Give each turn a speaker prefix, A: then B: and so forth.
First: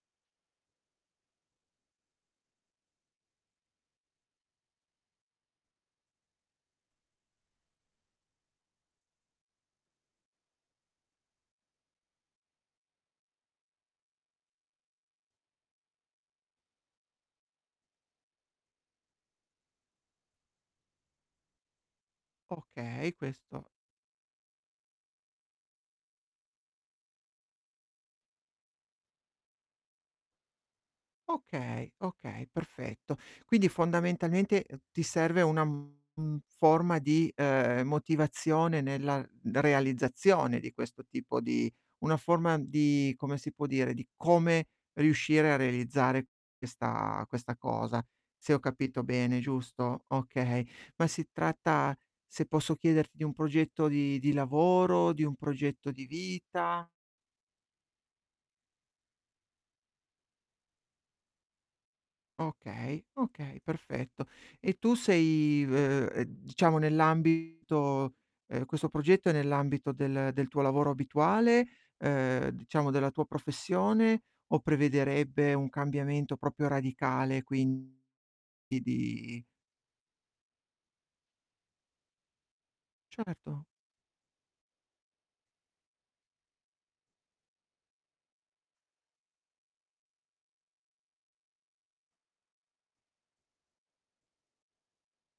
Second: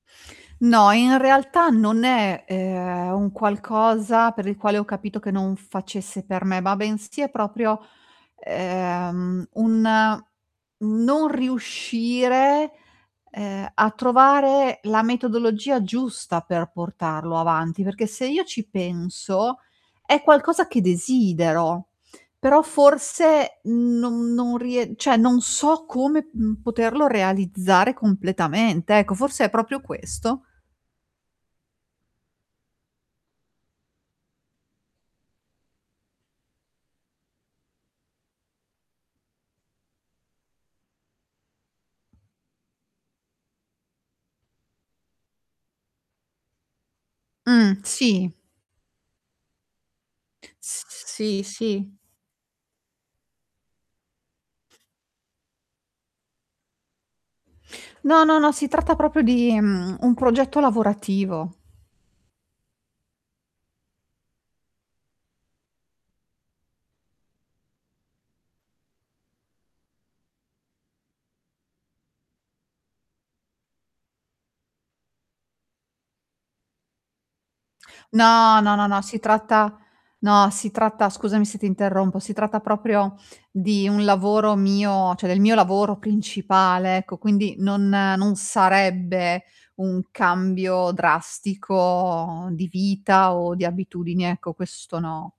A: No, in realtà non è, ehm, un qualcosa per il quale ho capito che non facesse per me, ma bensì è proprio, ehm, un non riuscire, ehm, a trovare la metodologia giusta per portarlo avanti. Perché se io ci penso è qualcosa che desidero, però
B: Okay,
A: forse
B: questo
A: non non rie cioè non so come, mhmm, poterlo realizzare completamente. Ecco, forse è proprio questo.
B: Okay, okay, perfetto. Quindi fondamentalmente ti serve una, mhmm, forma di, ehm, motivazione nella realizzazione di questo tipo di una forma di come si può dire, di come riuscire a realizzare questa questa
A: Mh,
B: cosa,
A: sì.
B: se ho capito bene, giusto? Okay.
A: S s
B: Ma si
A: sì, sì.
B: tratta, se posso chiederti, di un progetto di di lavoro, di un progetto di vita?
A: No, no, no, si tratta proprio di, mhmm, un progetto lavorativo.
B: Okay, okay, perfetto. E tu sei, v uhm, diciamo, nell' ambito ehm, questo progetto è nell'ambito del del tuo lavoro abituale, ehm, diciamo, della tua professione o prevederebbe un cambiamento proprio radicale, quindi
A: No, no, no, no, si
B: di
A: tratta no, si tratta, scusami se ti interrompo, si tratta proprio
B: Certo.
A: di un lavoro mio, cioè del mio lavoro principale, ecco, quindi non non sarebbe un cambio drastico di vita o di abitudini, ecco, questo no.